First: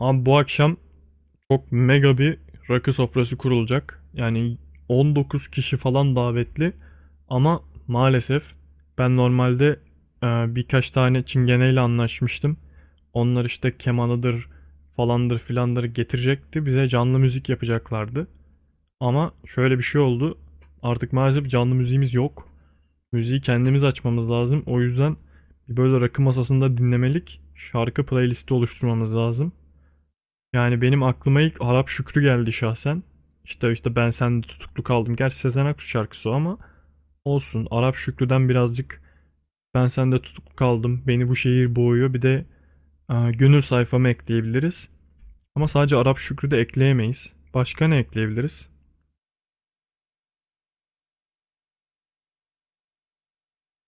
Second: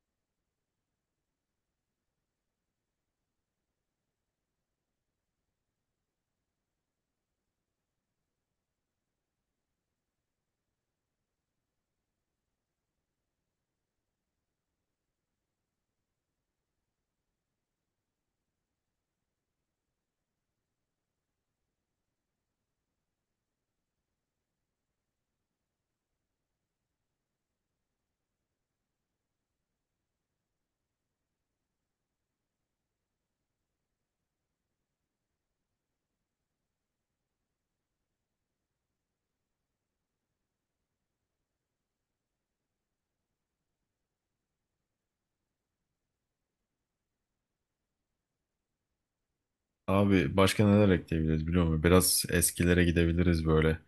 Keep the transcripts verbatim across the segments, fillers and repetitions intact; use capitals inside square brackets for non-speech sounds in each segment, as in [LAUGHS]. Abi bu akşam çok mega bir rakı sofrası kurulacak. Yani on dokuz kişi falan davetli. Ama maalesef ben normalde e, birkaç tane çingeneyle anlaşmıştım. Onlar işte kemanıdır falandır filandır getirecekti. Bize canlı müzik yapacaklardı. Ama şöyle bir şey oldu. Artık maalesef canlı müziğimiz yok. Müziği kendimiz açmamız lazım. O yüzden böyle rakı masasında dinlemelik şarkı playlisti oluşturmamız lazım. Yani benim aklıma ilk Arap Şükrü geldi şahsen. İşte işte ben sende tutuklu kaldım. Gerçi Sezen Aksu şarkısı o ama olsun. Arap Şükrü'den birazcık ben sende tutuklu kaldım. Beni bu şehir boğuyor. Bir de e, gönül sayfamı ekleyebiliriz. Ama sadece Arap Şükrü de ekleyemeyiz. Başka ne ekleyebiliriz? Abi başka neler ekleyebiliriz biliyor musun? Biraz eskilere gidebiliriz böyle.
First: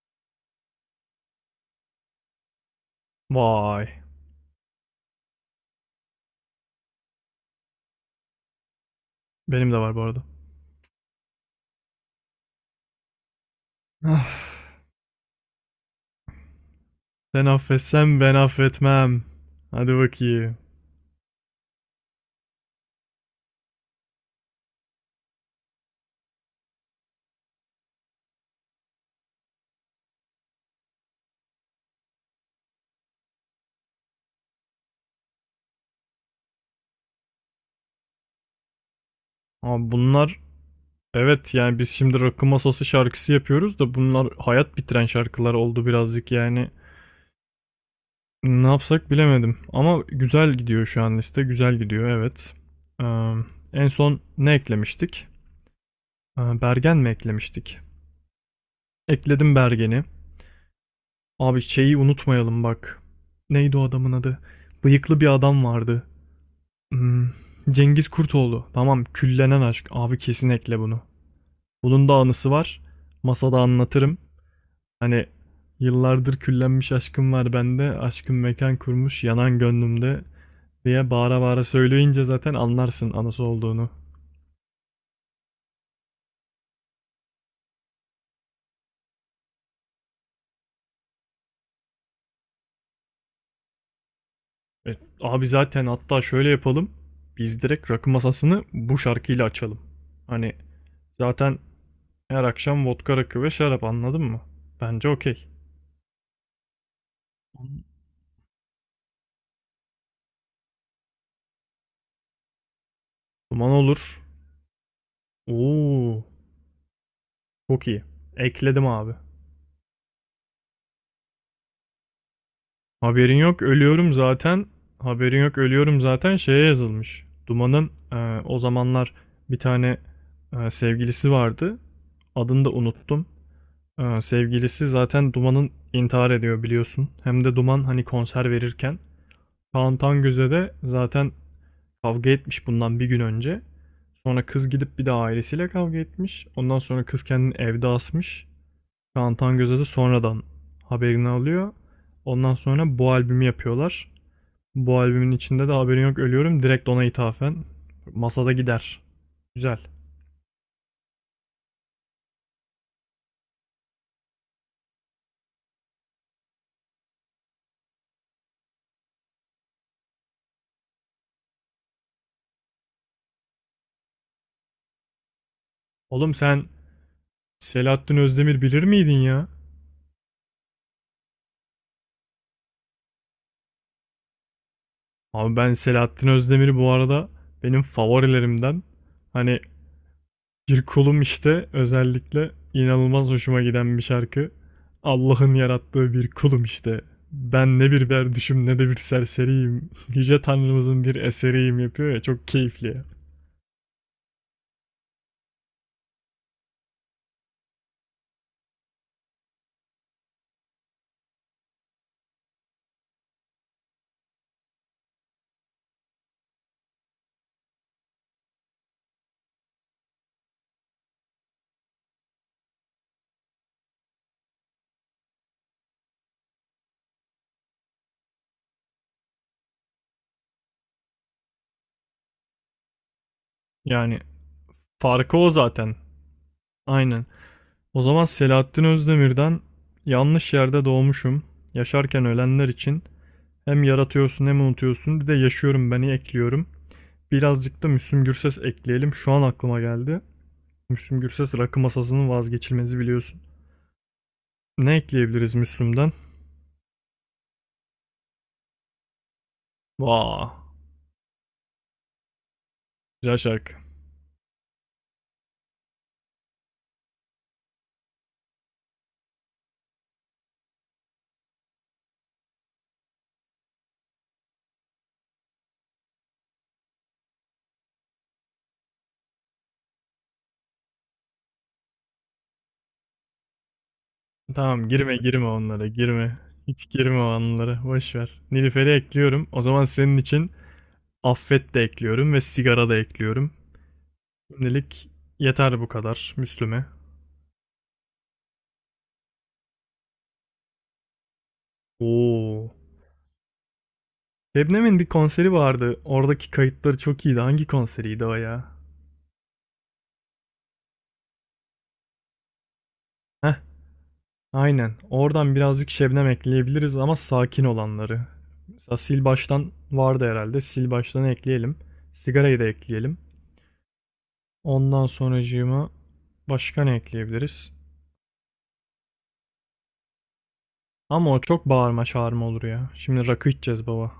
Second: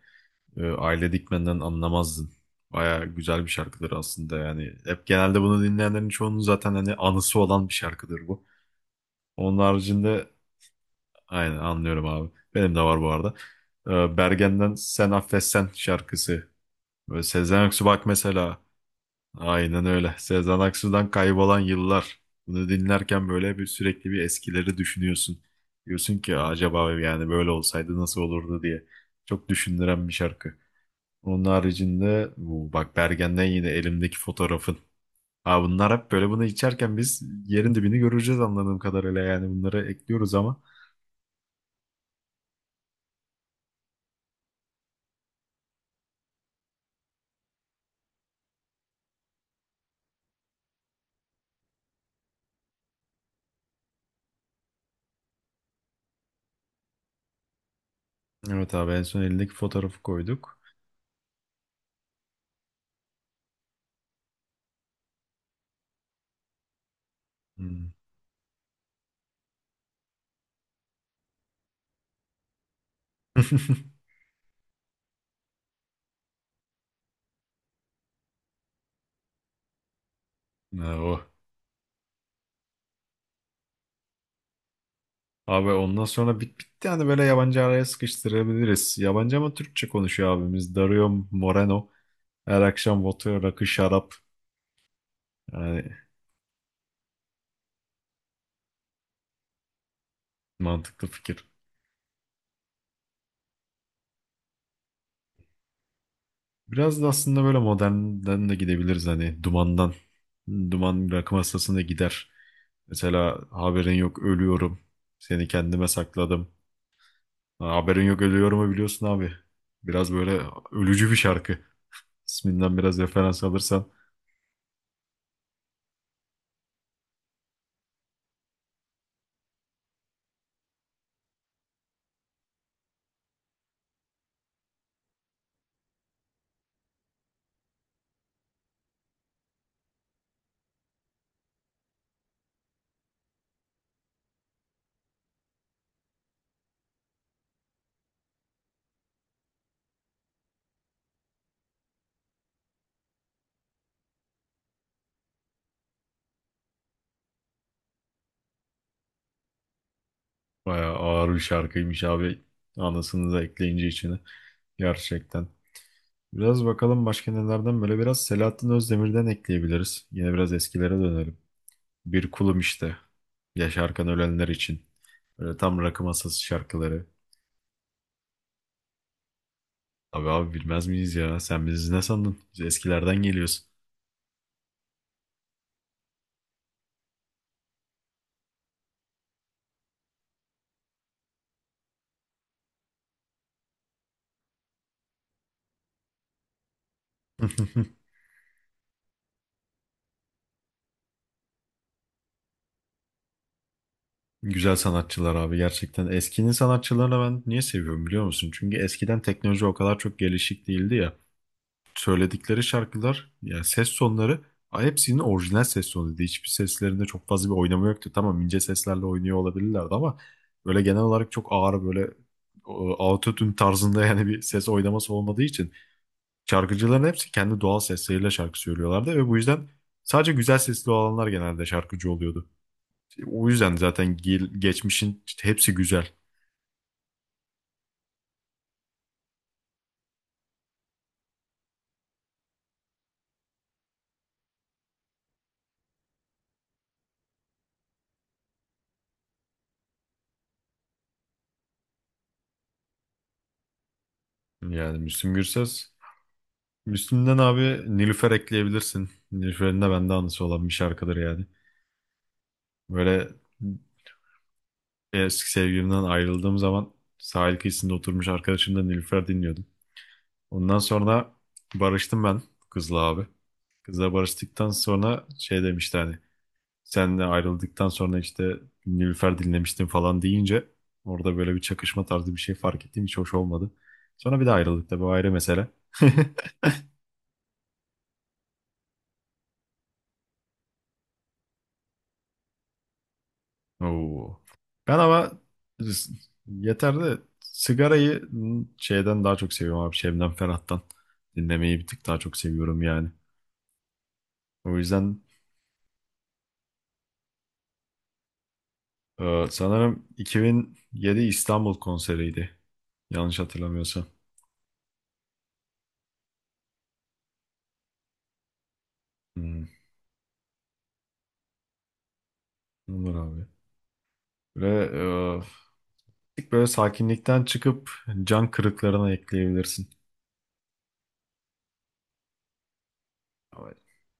Ee, Aile Dikmen'den anlamazdın. Baya güzel bir şarkıdır Vay. aslında yani. Hep genelde bunu dinleyenlerin çoğunun zaten hani anısı olan bir şarkıdır bu. Onun Benim de var bu arada. haricinde aynen anlıyorum abi. Benim de var bu arada. Ee, Ah, Bergen'den Sen Affetsen şarkısı. Böyle sen Sezen Aksu bak affetsen ben mesela. affetmem. Aynen Hadi öyle. bakayım. Sezen Aksu'dan kaybolan yıllar. Bunu dinlerken böyle bir sürekli bir eskileri düşünüyorsun. Diyorsun ki acaba yani böyle olsaydı nasıl olurdu diye. Çok düşündüren bir şarkı. Onun haricinde bu bak Bergen'den yine elimdeki fotoğrafın. Ha, bunlar hep böyle bunu içerken biz yerin dibini göreceğiz anladığım kadarıyla yani bunları Ama ekliyoruz bunlar, ama. evet, yani biz şimdi rakı masası şarkısı yapıyoruz da bunlar hayat bitiren şarkılar oldu birazcık yani. Ne yapsak bilemedim. Ama güzel gidiyor şu an liste. Güzel gidiyor, evet. Ee, En son ne eklemiştik? Ee, Bergen mi eklemiştik? Evet abi, en son elindeki Ekledim fotoğrafı Bergen'i. koyduk. Abi şeyi unutmayalım bak. Neydi o adamın adı? Bıyıklı bir adam vardı. Hmm, Hmm. Cengiz Kurtoğlu. Tamam, küllenen aşk. Abi kesin ekle bunu. Bunun da anısı var. Masada [LAUGHS] anlatırım. Hani yıllardır küllenmiş aşkım var bende. Aşkım mekan kurmuş yanan gönlümde, Ha, diye o. bağıra bağıra söyleyince zaten anlarsın anası olduğunu. Abi ondan sonra bit bitti yani, böyle yabancı araya sıkıştırabiliriz. Yabancı ama Türkçe konuşuyor abimiz. Dario Moreno. Her akşam vodka, rakı, şarap. E, Abi zaten Yani hatta şöyle yapalım. Biz direkt rakı masasını bu şarkıyla açalım. Hani mantıklı fikir. zaten her akşam vodka rakı ve şarap, anladın mı? Bence okey. Biraz da aslında böyle modernden de gidebiliriz hani, dumandan. Duman rakı masasına gider. Mesela Duman haberin yok olur. ölüyorum. Seni kendime Oo, sakladım. Ha, çok Haberin iyi. yok ölüyorumu Ekledim biliyorsun abi. abi. Biraz böyle ölücü bir şarkı. İsminden biraz Haberin referans yok alırsan. ölüyorum zaten. Haberin yok ölüyorum zaten şeye yazılmış. Duman'ın e, o zamanlar bir tane e, sevgilisi vardı. Adını da unuttum. Ee, sevgilisi zaten Duman'ın intihar ediyor, biliyorsun. Hem de Duman hani konser verirken. Kaan Tangöz'e de zaten kavga etmiş bundan bir gün önce. Sonra kız gidip bir de ailesiyle kavga etmiş. Ondan sonra kız kendini evde asmış. Kaan Tangöz'e de sonradan haberini alıyor. Ondan sonra bu albümü yapıyorlar. Bu albümün içinde de haberin yok ölüyorum direkt ona ithafen. Masada gider. Güzel. Bayağı ağır bir şarkıymış abi. Anasını da ekleyince içine. Gerçekten. Biraz bakalım başka nelerden, böyle biraz Selahattin Özdemir'den ekleyebiliriz. Yine biraz eskilere dönelim. Bir kulum işte. Yaşarken ölenler için. Böyle tam rakı Oğlum masası sen şarkıları. Selahattin Özdemir bilir miydin ya? Abi abi bilmez miyiz ya? Sen bizi ne sandın? Biz eskilerden geliyoruz. Abi ben Selahattin Özdemir'i bu arada benim favorilerimden, hani, bir kulum işte özellikle inanılmaz hoşuma giden bir şarkı. Allah'ın yarattığı bir kulum işte. Ben ne [LAUGHS] bir berduşum ne de bir serseriyim. [LAUGHS] Yüce Tanrımızın bir eseriyim yapıyor ya, çok keyifli ya. Güzel sanatçılar abi, gerçekten. Eskinin sanatçılarını ben niye seviyorum biliyor musun? Çünkü eskiden teknoloji o kadar çok gelişik değildi ya. Söyledikleri şarkılar yani, ses sonları, a, hepsinin orijinal ses sonuydu. Hiçbir seslerinde çok fazla bir oynama yoktu. Tamam, ince seslerle oynuyor olabilirlerdi ama böyle genel olarak çok ağır böyle, e, autotune tarzında [LAUGHS] yani bir ses oynaması olmadığı için şarkıcıların hepsi kendi doğal sesleriyle şarkı söylüyorlardı ve bu yüzden sadece güzel sesli olanlar genelde şarkıcı oluyordu. O yüzden zaten Yani gel- geçmişin farkı işte o hepsi zaten. güzel. Aynen. O zaman Selahattin Özdemir'den yanlış yerde doğmuşum. Yaşarken ölenler için, hem yaratıyorsun hem unutuyorsun, bir de yaşıyorum beni ekliyorum. Birazcık da Müslüm Gürses ekleyelim. Şu an aklıma geldi. Müslüm Gürses rakı masasının vazgeçilmezi biliyorsun. Ne Yani Müslüm ekleyebiliriz Gürses. Müslüm'den? Müslüm'den abi Nilüfer ekleyebilirsin. Nilüfer'in de bende anısı Vaa. olan bir şarkıdır yani. Böyle Güzel şarkı. eski sevgilimden ayrıldığım zaman sahil kıyısında oturmuş arkadaşımla Nilüfer dinliyordum. Ondan sonra barıştım ben kızla abi. Kızla barıştıktan sonra şey demişti hani, senle ayrıldıktan sonra işte Nilüfer dinlemiştim falan deyince orada böyle bir çakışma tarzı bir şey fark ettiğim hiç hoş olmadı. Sonra bir de ayrıldık Tamam, tabii, o girme ayrı girme mesele. onlara [LAUGHS] girme. Hiç girme o anlara. Boş ver. Nilüfer'i ekliyorum. O zaman senin için affet de ekliyorum ve sigara da ekliyorum. Oo. Ben Şimdilik ama yeter bu kadar Müslüm'e. yeter de sigarayı şeyden daha çok seviyorum abi. Şebnem Ferah'tan dinlemeyi bir tık daha çok Oo. seviyorum yani. O Şebnem'in bir yüzden konseri vardı. Oradaki kayıtları çok iyiydi. Hangi konseriydi o ya? e, sanırım iki bin yedi İstanbul konseriydi. Yanlış Heh, hatırlamıyorsam. aynen. Oradan birazcık Şebnem ekleyebiliriz, ama sakin olanları. Mesela sil Hmm, baştan vardı herhalde. Sil baştanı ekleyelim. Sigarayı da olur ekleyelim. abi. Ve Ondan e, sonracığıma bir tık böyle başka ne sakinlikten ekleyebiliriz? çıkıp can kırıklarına ekleyebilirsin. Ama o çok bağırma çağırma olur ya. Şimdi rakı içeceğiz baba.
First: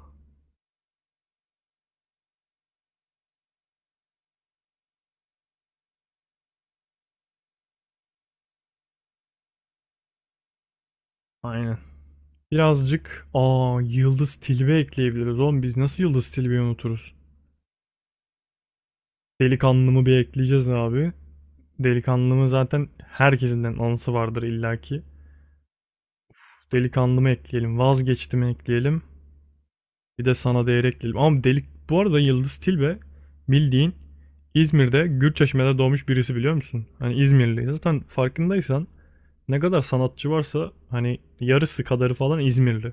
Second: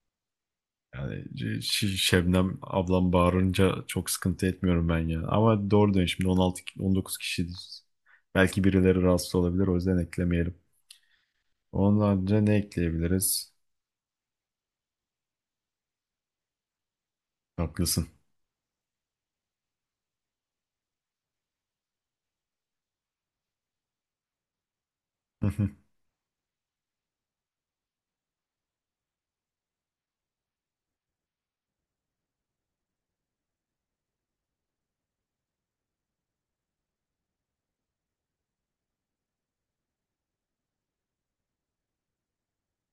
Yani Ş- Şebnem ablam bağırınca çok sıkıntı etmiyorum ben ya. Ama doğru diyorsun, şimdi on altı on dokuz kişiyiz. Belki birileri rahatsız olabilir, o yüzden eklemeyelim. Aynen. Ondan önce ne Birazcık ekleyebiliriz? aa Yıldız Tilbe ekleyebiliriz oğlum. Biz nasıl Yıldız Tilbe'yi unuturuz? Haklısın. Delikanlımı bir ekleyeceğiz abi. Delikanlımı zaten herkesinden anısı vardır illaki. [LAUGHS] Delikanlımı ekleyelim. Vazgeçtimi ekleyelim. Bir de sana değer ekleyelim. Ama delik, bu arada Yıldız Tilbe bildiğin İzmir'de Gürçeşme'de doğmuş birisi biliyor musun? Hani İzmirli. Zaten farkındaysan ne kadar sanatçı varsa hani yarısı kadarı falan İzmirli.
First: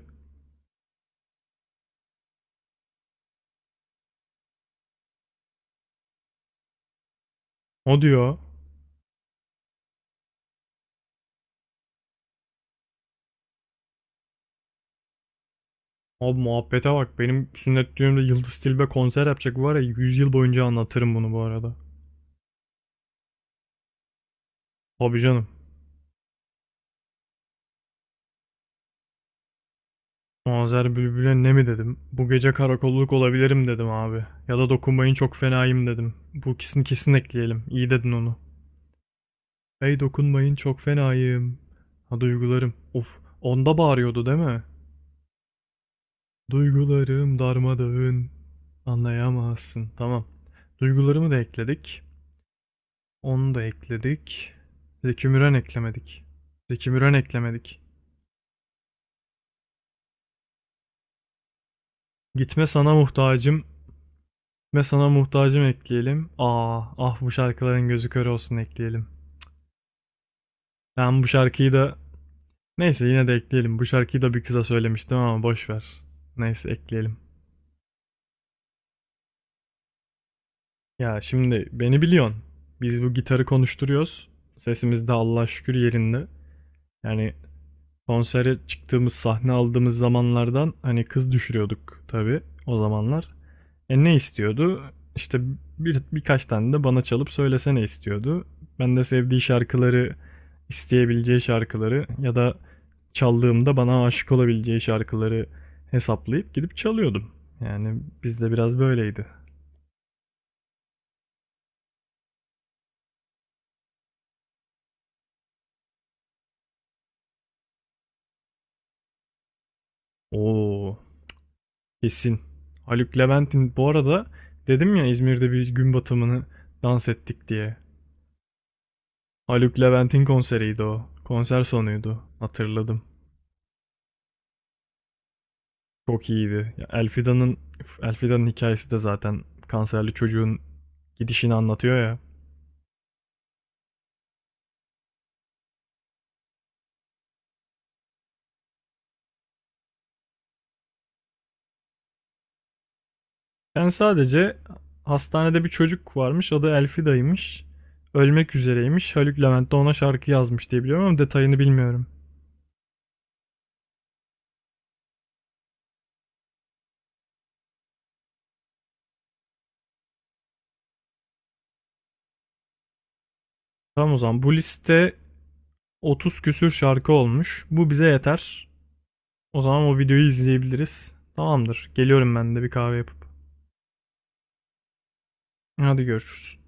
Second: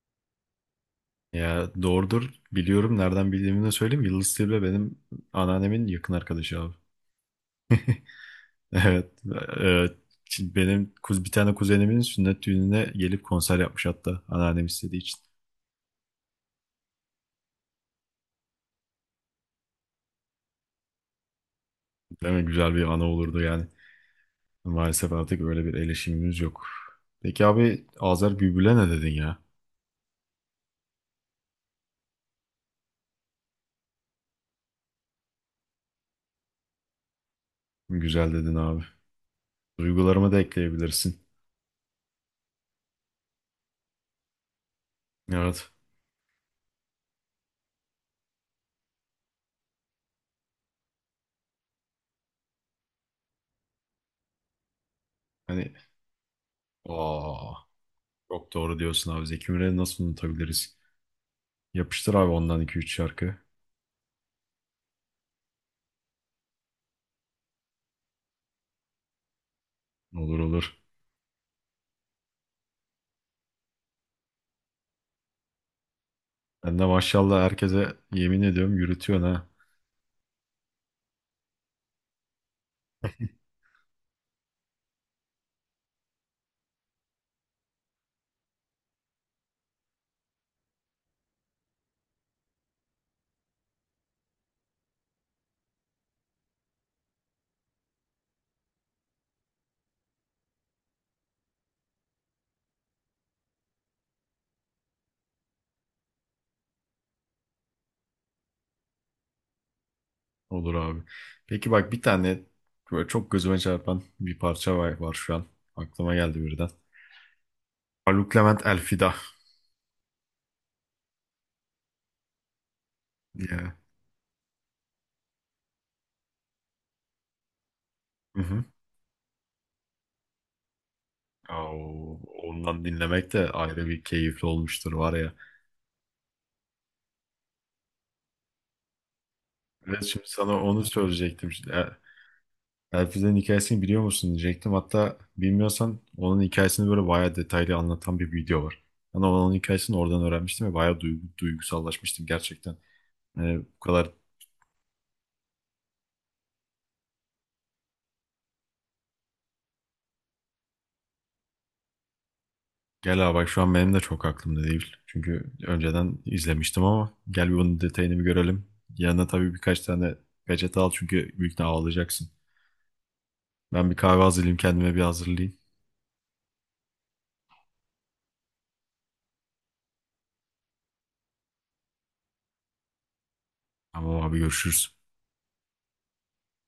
Ya doğrudur, biliyorum. Nereden bildiğimi de söyleyeyim. Yıldız Tilbe benim anneannemin yakın arkadaşı abi. O diyor. [LAUGHS] Evet. Evet. Şimdi benim kuz bir tane kuzenimin sünnet düğününe gelip konser yapmış, hatta anneannem istediği için. Abi muhabbete bak, benim sünnet düğünümde Yıldız Tilbe konser yapacak var ya, yüz yıl boyunca anlatırım bunu bu arada. Değil mi? Güzel bir ana olurdu yani. Maalesef Abi artık canım. öyle bir eleşimimiz yok. Peki abi, Azer Bülbül'e ne dedin ya? Azer Bülbül'e ne mi dedim? Bu gece karakolluk olabilirim dedim abi. Ya da dokunmayın çok fenayım dedim. Bu ikisini kesin ekleyelim. İyi dedin Güzel onu. dedin abi. Hey Duygularımı da dokunmayın çok ekleyebilirsin. fenayım. Ha, duygularım. Of, onda bağırıyordu değil mi? Evet. Duygularım darmadağın. Anlayamazsın. Tamam. Duygularımı da ekledik. Onu da ekledik. Zeki Müren Hani eklemedik. Zeki Müren aa, eklemedik. çok doğru diyorsun abi. Zeki Müren'i nasıl unutabiliriz? Yapıştır abi ondan Gitme iki üç sana şarkı. muhtacım. Gitme sana muhtacım ekleyelim. Aa, ah bu şarkıların gözü kör olsun ekleyelim. Olur olur. Ben bu şarkıyı da, neyse, yine de ekleyelim. Bu şarkıyı da bir kıza söylemiştim ama boş ver. Neyse Ben de ekleyelim. maşallah herkese yemin ediyorum, yürütüyorsun ha. Ya şimdi beni biliyorsun. Biz bu gitarı konuşturuyoruz. Sesimiz de Allah'a şükür yerinde. Yani konsere çıktığımız, sahne aldığımız zamanlardan hani kız düşürüyorduk tabii o zamanlar. E ne istiyordu? İşte bir, birkaç tane de bana çalıp söylesene istiyordu. Ben de sevdiği şarkıları, isteyebileceği şarkıları ya da çaldığımda bana aşık olabileceği şarkıları hesaplayıp gidip çalıyordum. Yani bizde biraz böyleydi. Olur abi. Peki bak, bir tane böyle çok gözüme çarpan bir parça var, var şu an. Aklıma geldi birden. Haluk Levent Elfida. Oo, kesin. Haluk Levent'in Ya. bu arada dedim ya İzmir'de bir gün batımını dans ettik diye. Haluk Levent'in konseriydi o. Ya Konser o- sonuydu. ondan Hatırladım. dinlemek de ayrı bir keyifli olmuştur var ya. Çok iyiydi. Elfidan'ın üf, Elfidan'ın hikayesi de zaten Evet, kanserli şimdi çocuğun sana onu söyleyecektim. gidişini Şimdi Er- anlatıyor ya. Elfiz'in hikayesini biliyor musun diyecektim. Hatta bilmiyorsan, onun hikayesini böyle bayağı detaylı anlatan bir video var. Ben onun hikayesini oradan öğrenmiştim ve bayağı duygu, duygusallaşmıştım gerçekten. Yani bu Ben kadar, sadece hastanede bir çocuk varmış. Adı Elfida'ymış. Ölmek üzereymiş. Haluk Levent de ona şarkı yazmış diye biliyorum ama detayını bilmiyorum. gel abi bak, şu an benim de çok aklımda değil. Çünkü önceden izlemiştim, ama gel bir bunun detayını bir görelim. Yanına tabii birkaç tane peçete al, çünkü büyük ihtimalle ağlayacaksın. Ben bir Tamam o kahve zaman bu hazırlayayım, kendime bir liste hazırlayayım. otuz küsür şarkı olmuş. Bu bize yeter. O zaman o videoyu izleyebiliriz. Tamamdır. Geliyorum ben de bir kahve yapıp. Tamam abi, görüşürüz. Hadi görüşürüz.